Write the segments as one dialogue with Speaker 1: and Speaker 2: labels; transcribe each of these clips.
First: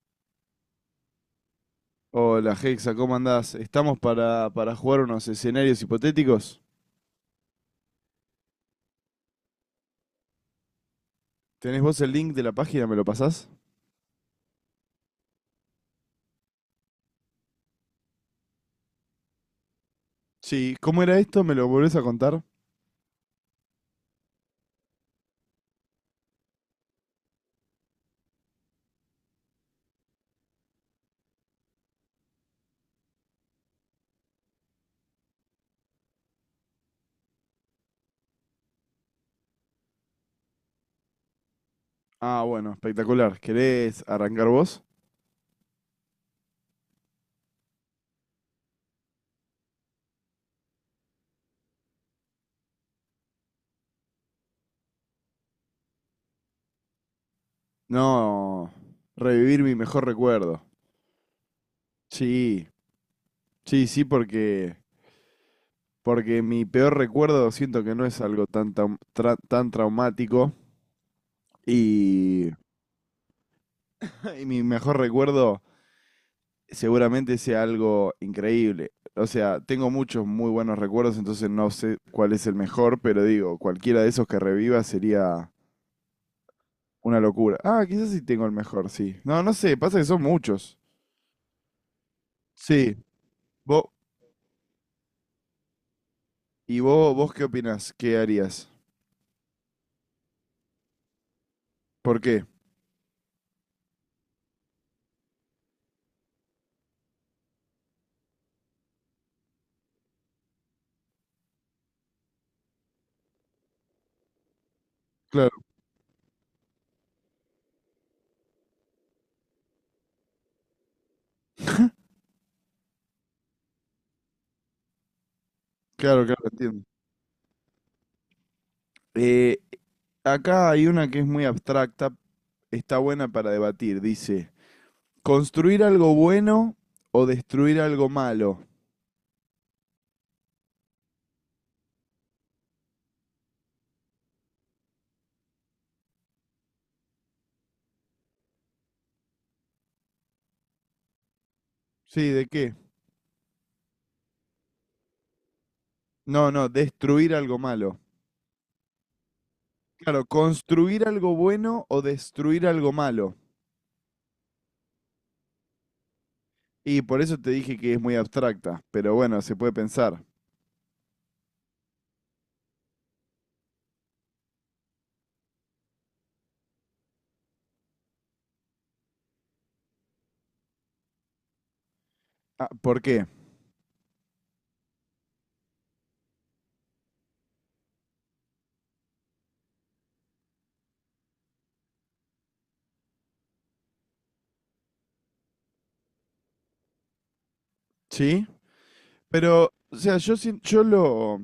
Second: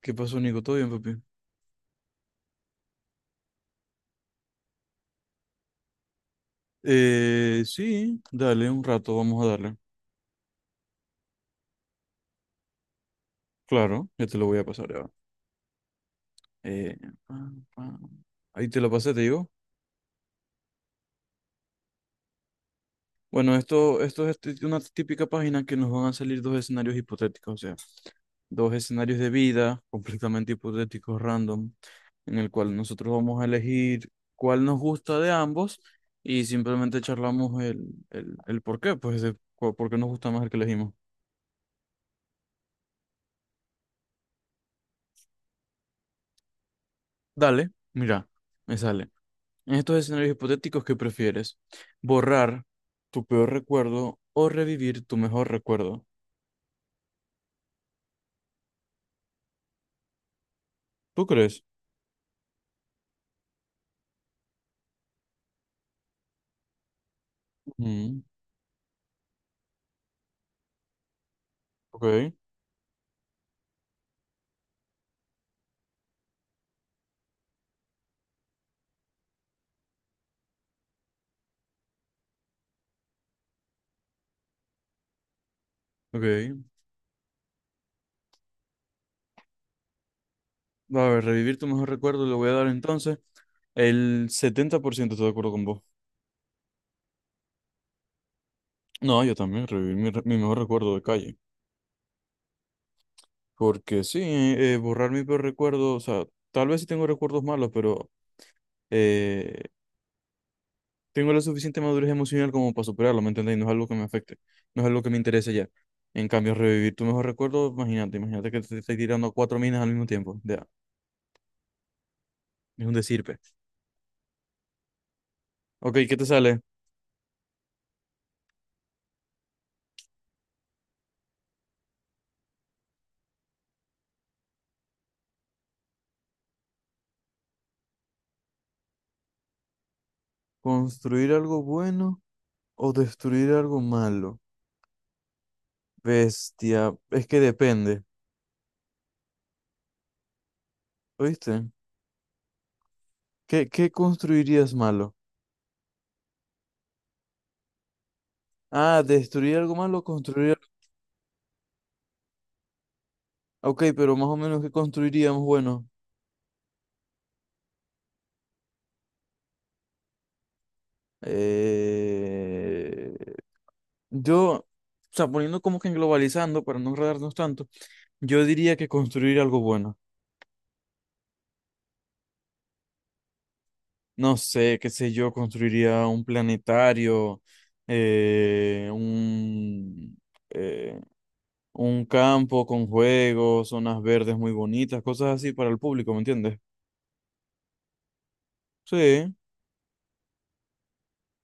Speaker 1: ¿Qué pasó, Nico? ¿Todo bien, papi?
Speaker 2: Hola, Hexa, ¿cómo andás? Estamos para jugar unos escenarios hipotéticos.
Speaker 1: Sí, dale, un rato, vamos a darle.
Speaker 2: ¿Tenés vos el link de la página? ¿Me lo pasás?
Speaker 1: Claro, ya te lo voy a pasar, ya va. Eh, Pam, pam. Ahí te lo pasé, te digo.
Speaker 2: Sí, ¿cómo era esto? ¿Me lo volvés a contar?
Speaker 1: Bueno, esto es una típica página que nos van a salir dos escenarios hipotéticos, o sea, dos escenarios de vida completamente hipotéticos, random, en el cual nosotros vamos a elegir cuál nos gusta de ambos y simplemente charlamos el por qué, pues, por qué nos gusta más el que elegimos.
Speaker 2: Ah, bueno, espectacular. ¿Querés arrancar vos?
Speaker 1: Dale, mira, me sale. En estos escenarios hipotéticos, ¿qué prefieres? ¿Borrar tu peor recuerdo o revivir tu mejor recuerdo?
Speaker 2: No, revivir mi mejor recuerdo.
Speaker 1: ¿Tú crees?
Speaker 2: Sí, sí, sí, porque, porque mi peor recuerdo siento que no es
Speaker 1: Mm,
Speaker 2: algo tan traumático
Speaker 1: ok,
Speaker 2: y, y mi mejor recuerdo seguramente sea algo increíble. O sea, tengo muchos muy buenos recuerdos, entonces no sé cuál es el mejor, pero digo, cualquiera de esos que reviva sería
Speaker 1: ok.
Speaker 2: una locura. Ah, quizás sí tengo el mejor, sí. No, no sé, pasa que son muchos.
Speaker 1: A ver, revivir tu mejor recuerdo le voy a dar
Speaker 2: Sí.
Speaker 1: entonces.
Speaker 2: Vos,
Speaker 1: El 70% estoy de acuerdo con vos.
Speaker 2: ¿y vos, vos qué opinás? ¿Qué harías?
Speaker 1: No, yo también, revivir mi mejor recuerdo de calle.
Speaker 2: ¿Por qué?
Speaker 1: Porque sí, borrar mi peor recuerdo, o sea, tal vez sí tengo recuerdos malos, pero eh, tengo la suficiente madurez emocional como para superarlo, ¿me entendéis? No es algo que me afecte, no es algo que me
Speaker 2: Claro,
Speaker 1: interese ya. En cambio, revivir tu mejor recuerdo, imagínate, imagínate que te estés tirando cuatro minas al mismo tiempo. Ya, es un decirpe. Ok, ¿qué
Speaker 2: claro,
Speaker 1: te
Speaker 2: claro,
Speaker 1: sale?
Speaker 2: entiendo. Eh, Acá hay una que es muy abstracta, está buena para debatir. Dice, ¿construir algo bueno o destruir algo malo?
Speaker 1: ¿Construir algo bueno o destruir algo malo? Bestia, es que depende, ¿oíste?
Speaker 2: Sí, ¿de qué?
Speaker 1: ¿Qué, qué construirías malo?
Speaker 2: No, no, destruir algo malo.
Speaker 1: Ah, destruir algo malo,
Speaker 2: Claro,
Speaker 1: construir...
Speaker 2: construir algo bueno o destruir algo malo.
Speaker 1: Ok, pero más o menos, ¿qué construiríamos bueno?
Speaker 2: Y por eso te dije que es muy abstracta, pero bueno, se puede pensar.
Speaker 1: Eh, yo, o sea, poniendo como que en globalizando, para no enredarnos tanto, yo diría que construir algo bueno.
Speaker 2: Ah, ¿por qué?
Speaker 1: No sé, qué sé yo, construiría un planetario, eh, un, eh, un campo con juegos, zonas verdes muy bonitas, cosas así para el público, ¿me entiendes?
Speaker 2: ¿Sí?
Speaker 1: Sí,
Speaker 2: Pero, o sea, yo, sien- yo lo,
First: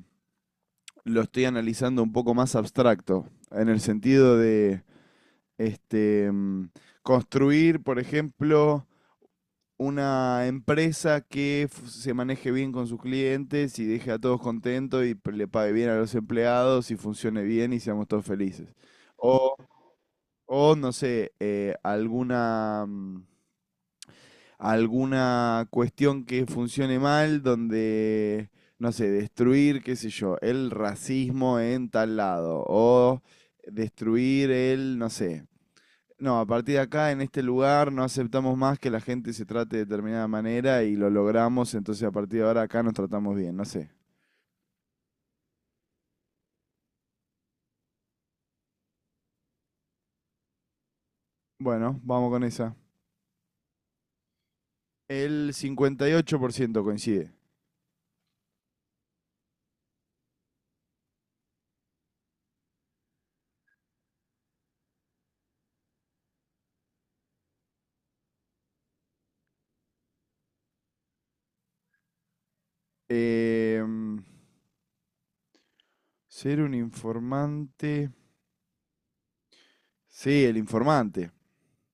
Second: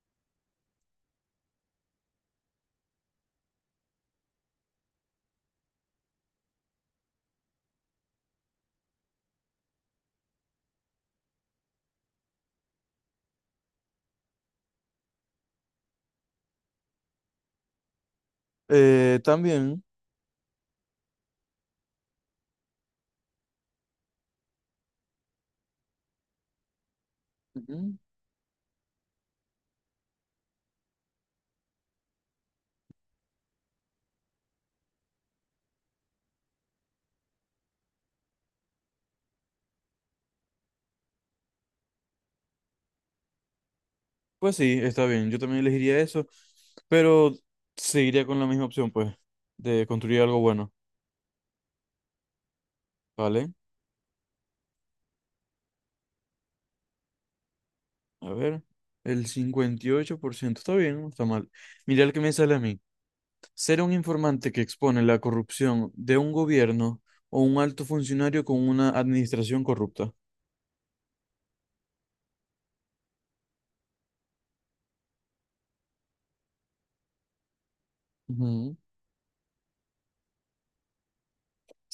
Speaker 2: lo estoy analizando un poco más abstracto, en el sentido de este, mm, construir, por ejemplo, una empresa que se maneje bien con sus clientes y deje a todos contentos y le pague bien a los empleados y funcione bien y seamos todos felices. O,
Speaker 1: también.
Speaker 2: o, no sé, alguna, mm, alguna cuestión que funcione mal
Speaker 1: Ujú.
Speaker 2: donde, no sé, destruir, qué sé yo, el racismo en tal lado o destruir el, no sé, no, a partir de acá, en este lugar, no aceptamos más que la gente se trate de determinada manera y lo logramos, entonces a partir de ahora acá nos tratamos bien, no sé.
Speaker 1: Pues sí, está bien, yo también elegiría eso, pero seguiría con la misma opción, pues, de construir algo bueno,
Speaker 2: Bueno, vamos con esa.
Speaker 1: ¿vale?
Speaker 2: El 58% coincide.
Speaker 1: A ver, el 58% está bien, no está mal. Mira el que me sale a mí. Ser un informante que expone la corrupción de un gobierno o un alto funcionario con una administración corrupta.
Speaker 2: Em, Ser un informante.
Speaker 1: Ujú.
Speaker 2: Sí, el informante.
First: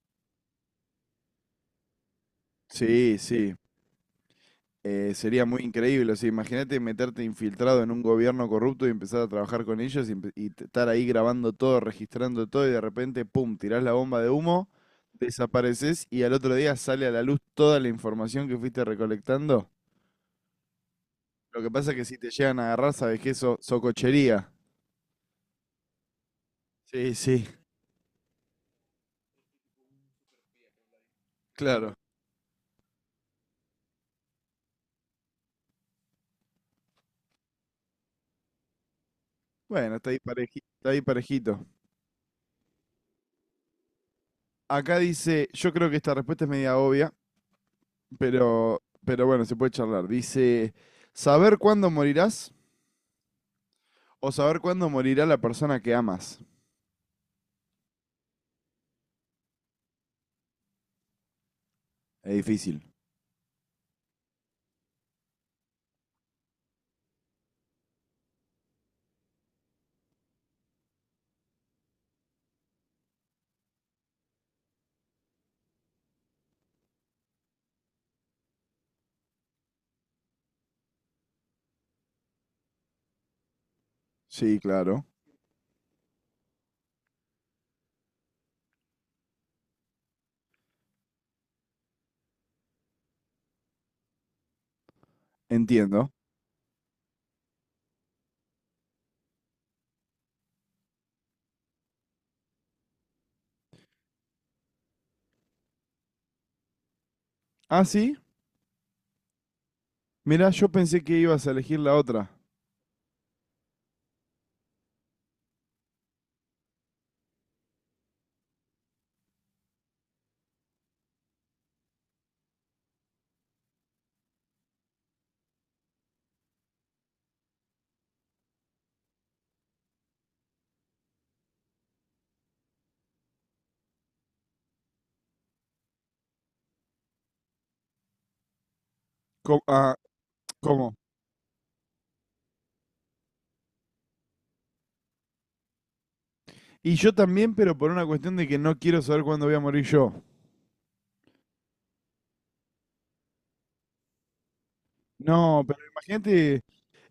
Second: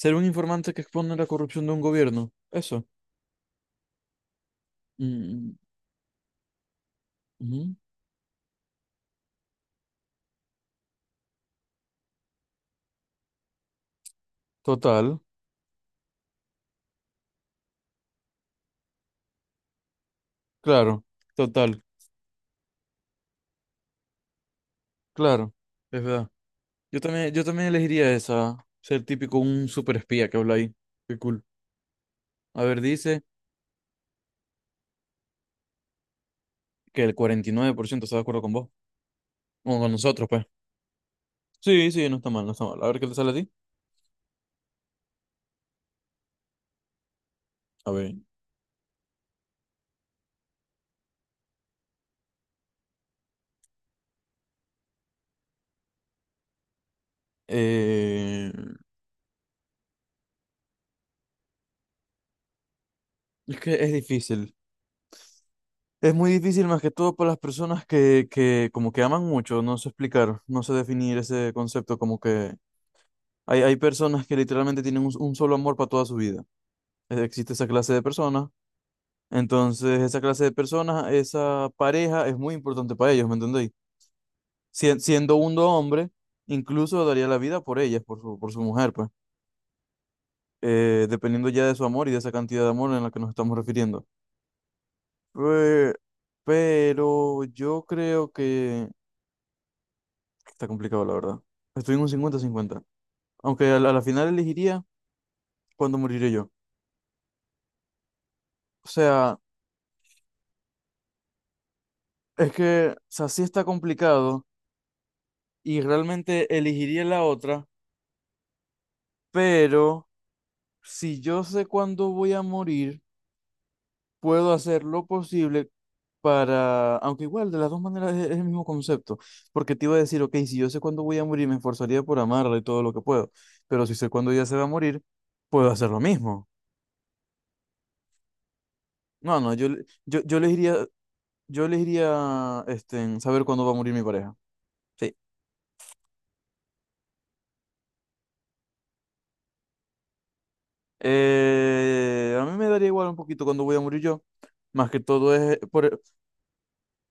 Speaker 1: Ser un informante que expone la corrupción de un gobierno, eso.
Speaker 2: Sí, sí. Sería
Speaker 1: Mm,
Speaker 2: muy increíble, o sea, imagínate meterte
Speaker 1: ujú.
Speaker 2: infiltrado en un gobierno corrupto y empezar a trabajar con ellos y, estar ahí grabando todo, registrando todo y de repente, pum, tirás la bomba de humo,
Speaker 1: Total,
Speaker 2: desapareces y al otro día sale a la luz toda la información que fuiste recolectando.
Speaker 1: claro,
Speaker 2: Lo que
Speaker 1: total,
Speaker 2: pasa es que si te llegan a agarrar, sabes que eso, socochería.
Speaker 1: claro, es verdad.
Speaker 2: Sí,
Speaker 1: Yo
Speaker 2: sí,
Speaker 1: también elegiría esa, ser típico un super espía que habla ahí. Qué cool.
Speaker 2: claro.
Speaker 1: A ver, dice que el 49% está de acuerdo con vos. O con
Speaker 2: Bueno,
Speaker 1: nosotros, pues.
Speaker 2: está ahí parejito.
Speaker 1: Sí, sí, no está mal, no está mal. A ver qué te sale a ti.
Speaker 2: Acá dice, yo creo que esta respuesta es media obvia,
Speaker 1: A ver.
Speaker 2: pero bueno, se puede charlar. Dice, ¿saber cuándo morirás? O saber cuándo morirá la persona que amas.
Speaker 1: Eh,
Speaker 2: Es difícil.
Speaker 1: es que es difícil. Es muy difícil más que todo para las personas que como que aman mucho, no sé explicar, no sé definir ese concepto, como que hay personas que literalmente tienen un solo amor para toda su vida. Existe esa clase de personas. Entonces, esa clase de personas, esa pareja es muy importante para ellos, ¿me entendéis?
Speaker 2: Sí, claro.
Speaker 1: Siendo uno hombre, incluso daría la vida por ellas, por su mujer, pues, dependiendo ya de su amor y de esa cantidad de amor en la que nos estamos refiriendo. Pe-
Speaker 2: Entiendo.
Speaker 1: pero yo creo que está complicado, la verdad. Estoy en un cincuenta cincuenta. Aunque a la final elegiría cuando moriré yo.
Speaker 2: Ah, sí.
Speaker 1: O sea,
Speaker 2: Mirá, yo pensé que ibas a elegir la otra.
Speaker 1: es que, o sea, sí está complicado y realmente elegiría la otra, pero... si yo sé cuándo voy a morir, puedo hacer lo posible para, aunque igual de las dos maneras es el mismo concepto, porque te iba a decir, ok, si yo sé cuándo voy a morir, me esforzaría por amarla y todo lo que puedo, pero si sé cuándo ella se va a morir, puedo hacer lo mismo. No, no,
Speaker 2: Co-
Speaker 1: yo, le-
Speaker 2: ah,
Speaker 1: yo, yo les iría,
Speaker 2: ¿Cómo?
Speaker 1: en saber cuándo va a morir mi pareja. Sí.
Speaker 2: Y yo también, pero por una cuestión de que no quiero saber cuándo voy a morir yo.
Speaker 1: A mí me daría igual un poquito cuándo voy a morir yo, más que todo es
Speaker 2: No, pero
Speaker 1: por,
Speaker 2: imagínate,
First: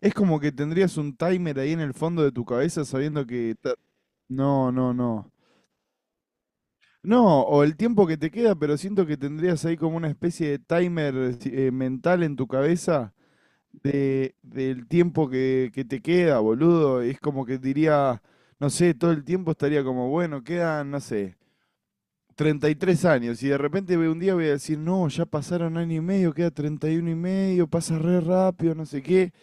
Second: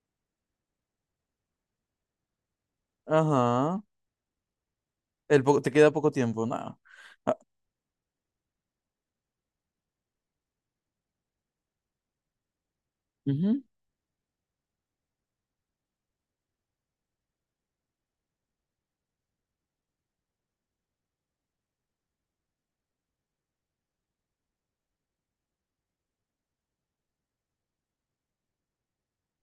Speaker 2: es como que tendrías un timer ahí en el fondo de tu cabeza sabiendo que...
Speaker 1: ajá,
Speaker 2: No, no, no.
Speaker 1: poco te queda poco tiempo, nada. Ah,
Speaker 2: No, o el tiempo que te queda, pero siento que tendrías ahí como una especie de timer mental en tu cabeza
Speaker 1: ujú,
Speaker 2: de, del tiempo que te queda, boludo. Es como que diría, no sé, todo el tiempo estaría como, bueno, quedan, no sé, 33 años. Y de repente un día voy a decir, no, ya pasaron año y medio, queda 31 y medio, pasa re rápido, no sé qué.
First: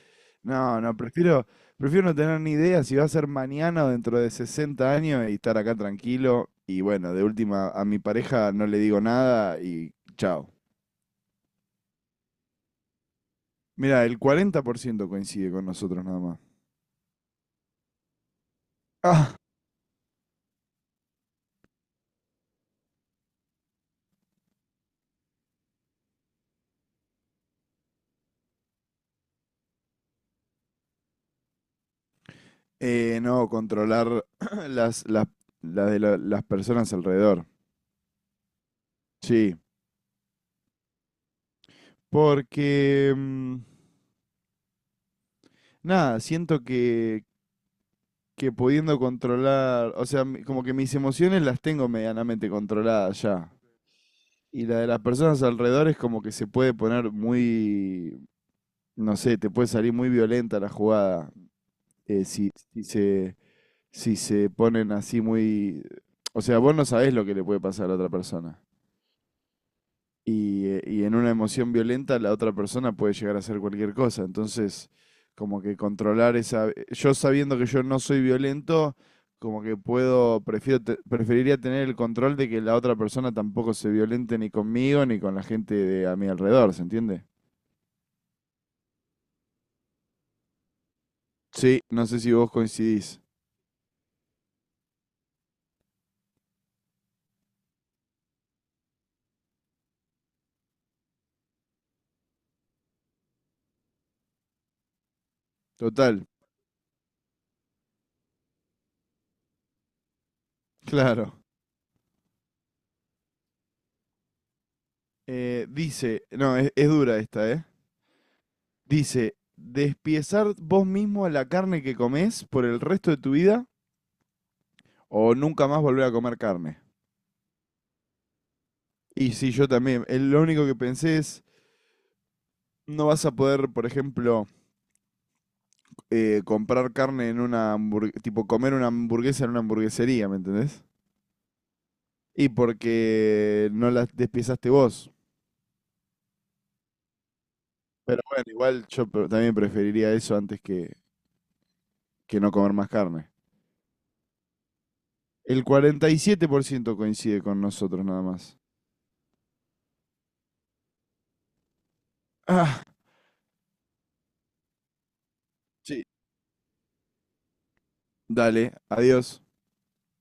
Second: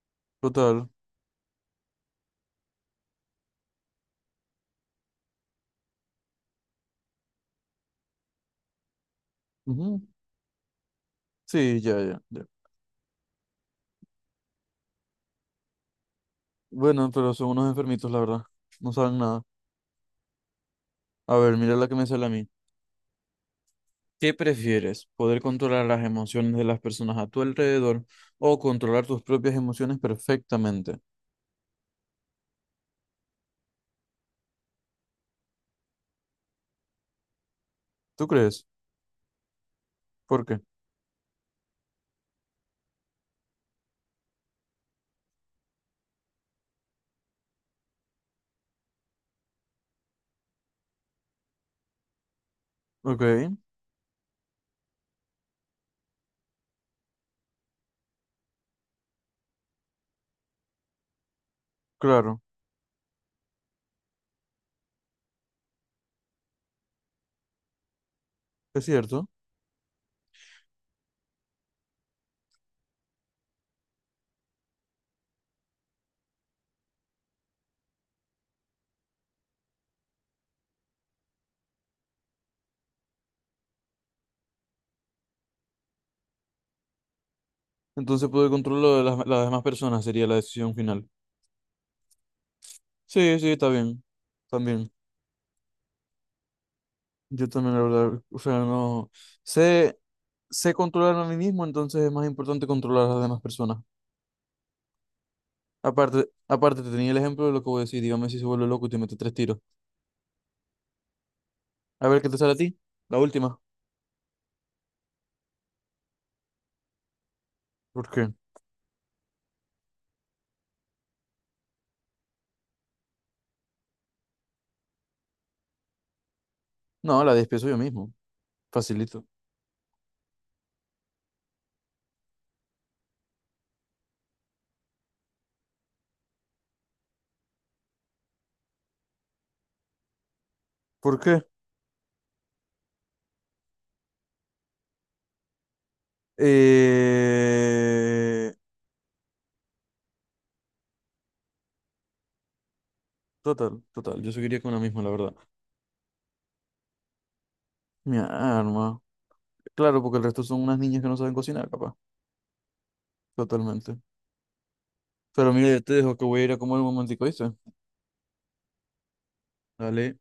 Speaker 2: No,
Speaker 1: total.
Speaker 2: no, prefiero, prefiero no tener ni idea si va a ser mañana o dentro de 60 años y estar acá tranquilo. Y bueno, de última, a mi pareja no le digo nada y
Speaker 1: Ujú.
Speaker 2: chao.
Speaker 1: Sí, ya, ya, ya.
Speaker 2: Mira, el 40% coincide con nosotros nada más.
Speaker 1: Bueno, pero son unos enfermitos, la verdad. No saben nada. A ver, mira la que me sale a mí. ¿Qué prefieres? ¿Poder controlar las emociones de las personas a tu alrededor o controlar tus propias emociones perfectamente?
Speaker 2: No, controlar las, las, las personas alrededor.
Speaker 1: ¿Tú crees?
Speaker 2: Sí,
Speaker 1: ¿Por qué?
Speaker 2: porque mm, nada, siento que pudiendo controlar, o sea, como que mis emociones las tengo medianamente
Speaker 1: Ok,
Speaker 2: controladas ya. Y la de las personas alrededor es como que se puede poner muy, no sé, te puede salir muy violenta la jugada. Eh,
Speaker 1: claro,
Speaker 2: si se ponen así muy... O sea, vos no sabés lo que le puede pasar a la otra persona.
Speaker 1: es cierto.
Speaker 2: Y en una emoción violenta la otra persona puede llegar a hacer cualquier cosa. Entonces, como que controlar esa... yo sabiendo que yo no soy violento, como que puedo, prefiero, preferiría tener el control de que la otra persona tampoco se violente ni conmigo ni con la gente de a mi alrededor, ¿se entiende?
Speaker 1: Entonces poder controlar de las demás personas sería la decisión final.
Speaker 2: Sí, no sé si vos coincidís.
Speaker 1: Sí, sí, está bien. También. Yo también, la verdad. O sea, no. Sé, sé controlar a mí mismo, entonces es más importante controlar a las demás personas.
Speaker 2: Total,
Speaker 1: Aparte, aparte, te tenía el ejemplo de lo que voy a decir. Dígame si se vuelve loco y te mete tres tiros.
Speaker 2: claro.
Speaker 1: A ver qué te sale a ti. La última.
Speaker 2: Dice, no, es dura esta, ¿eh?
Speaker 1: ¿Por qué?
Speaker 2: Dice, despiezar vos mismo la carne que comés por el resto de tu vida o nunca más volver a comer carne.
Speaker 1: No, la despiezo yo mismo. Facilito.
Speaker 2: Y sí, yo también. Lo único que pensé es, no vas a poder, por ejemplo, comprar carne en una hamburguesa, tipo comer una hamburguesa en una hamburguesería, ¿me entendés?
Speaker 1: ¿Por qué?
Speaker 2: Y porque no la despiezaste vos. Pero bueno,
Speaker 1: Eh...
Speaker 2: igual yo también preferiría eso antes que no comer más carne.
Speaker 1: Total, total. Yo seguiría con la misma, la verdad.
Speaker 2: El 47% coincide con nosotros
Speaker 1: Mi
Speaker 2: nada más.
Speaker 1: arma. Claro, porque el resto son unas niñas que no saben cocinar, capaz.
Speaker 2: Ah,
Speaker 1: Totalmente. Pero mira, yo te
Speaker 2: sí.
Speaker 1: dejo que voy a ir a comer un momentico, ¿viste?
Speaker 2: Dale, adiós.
Speaker 1: Dale.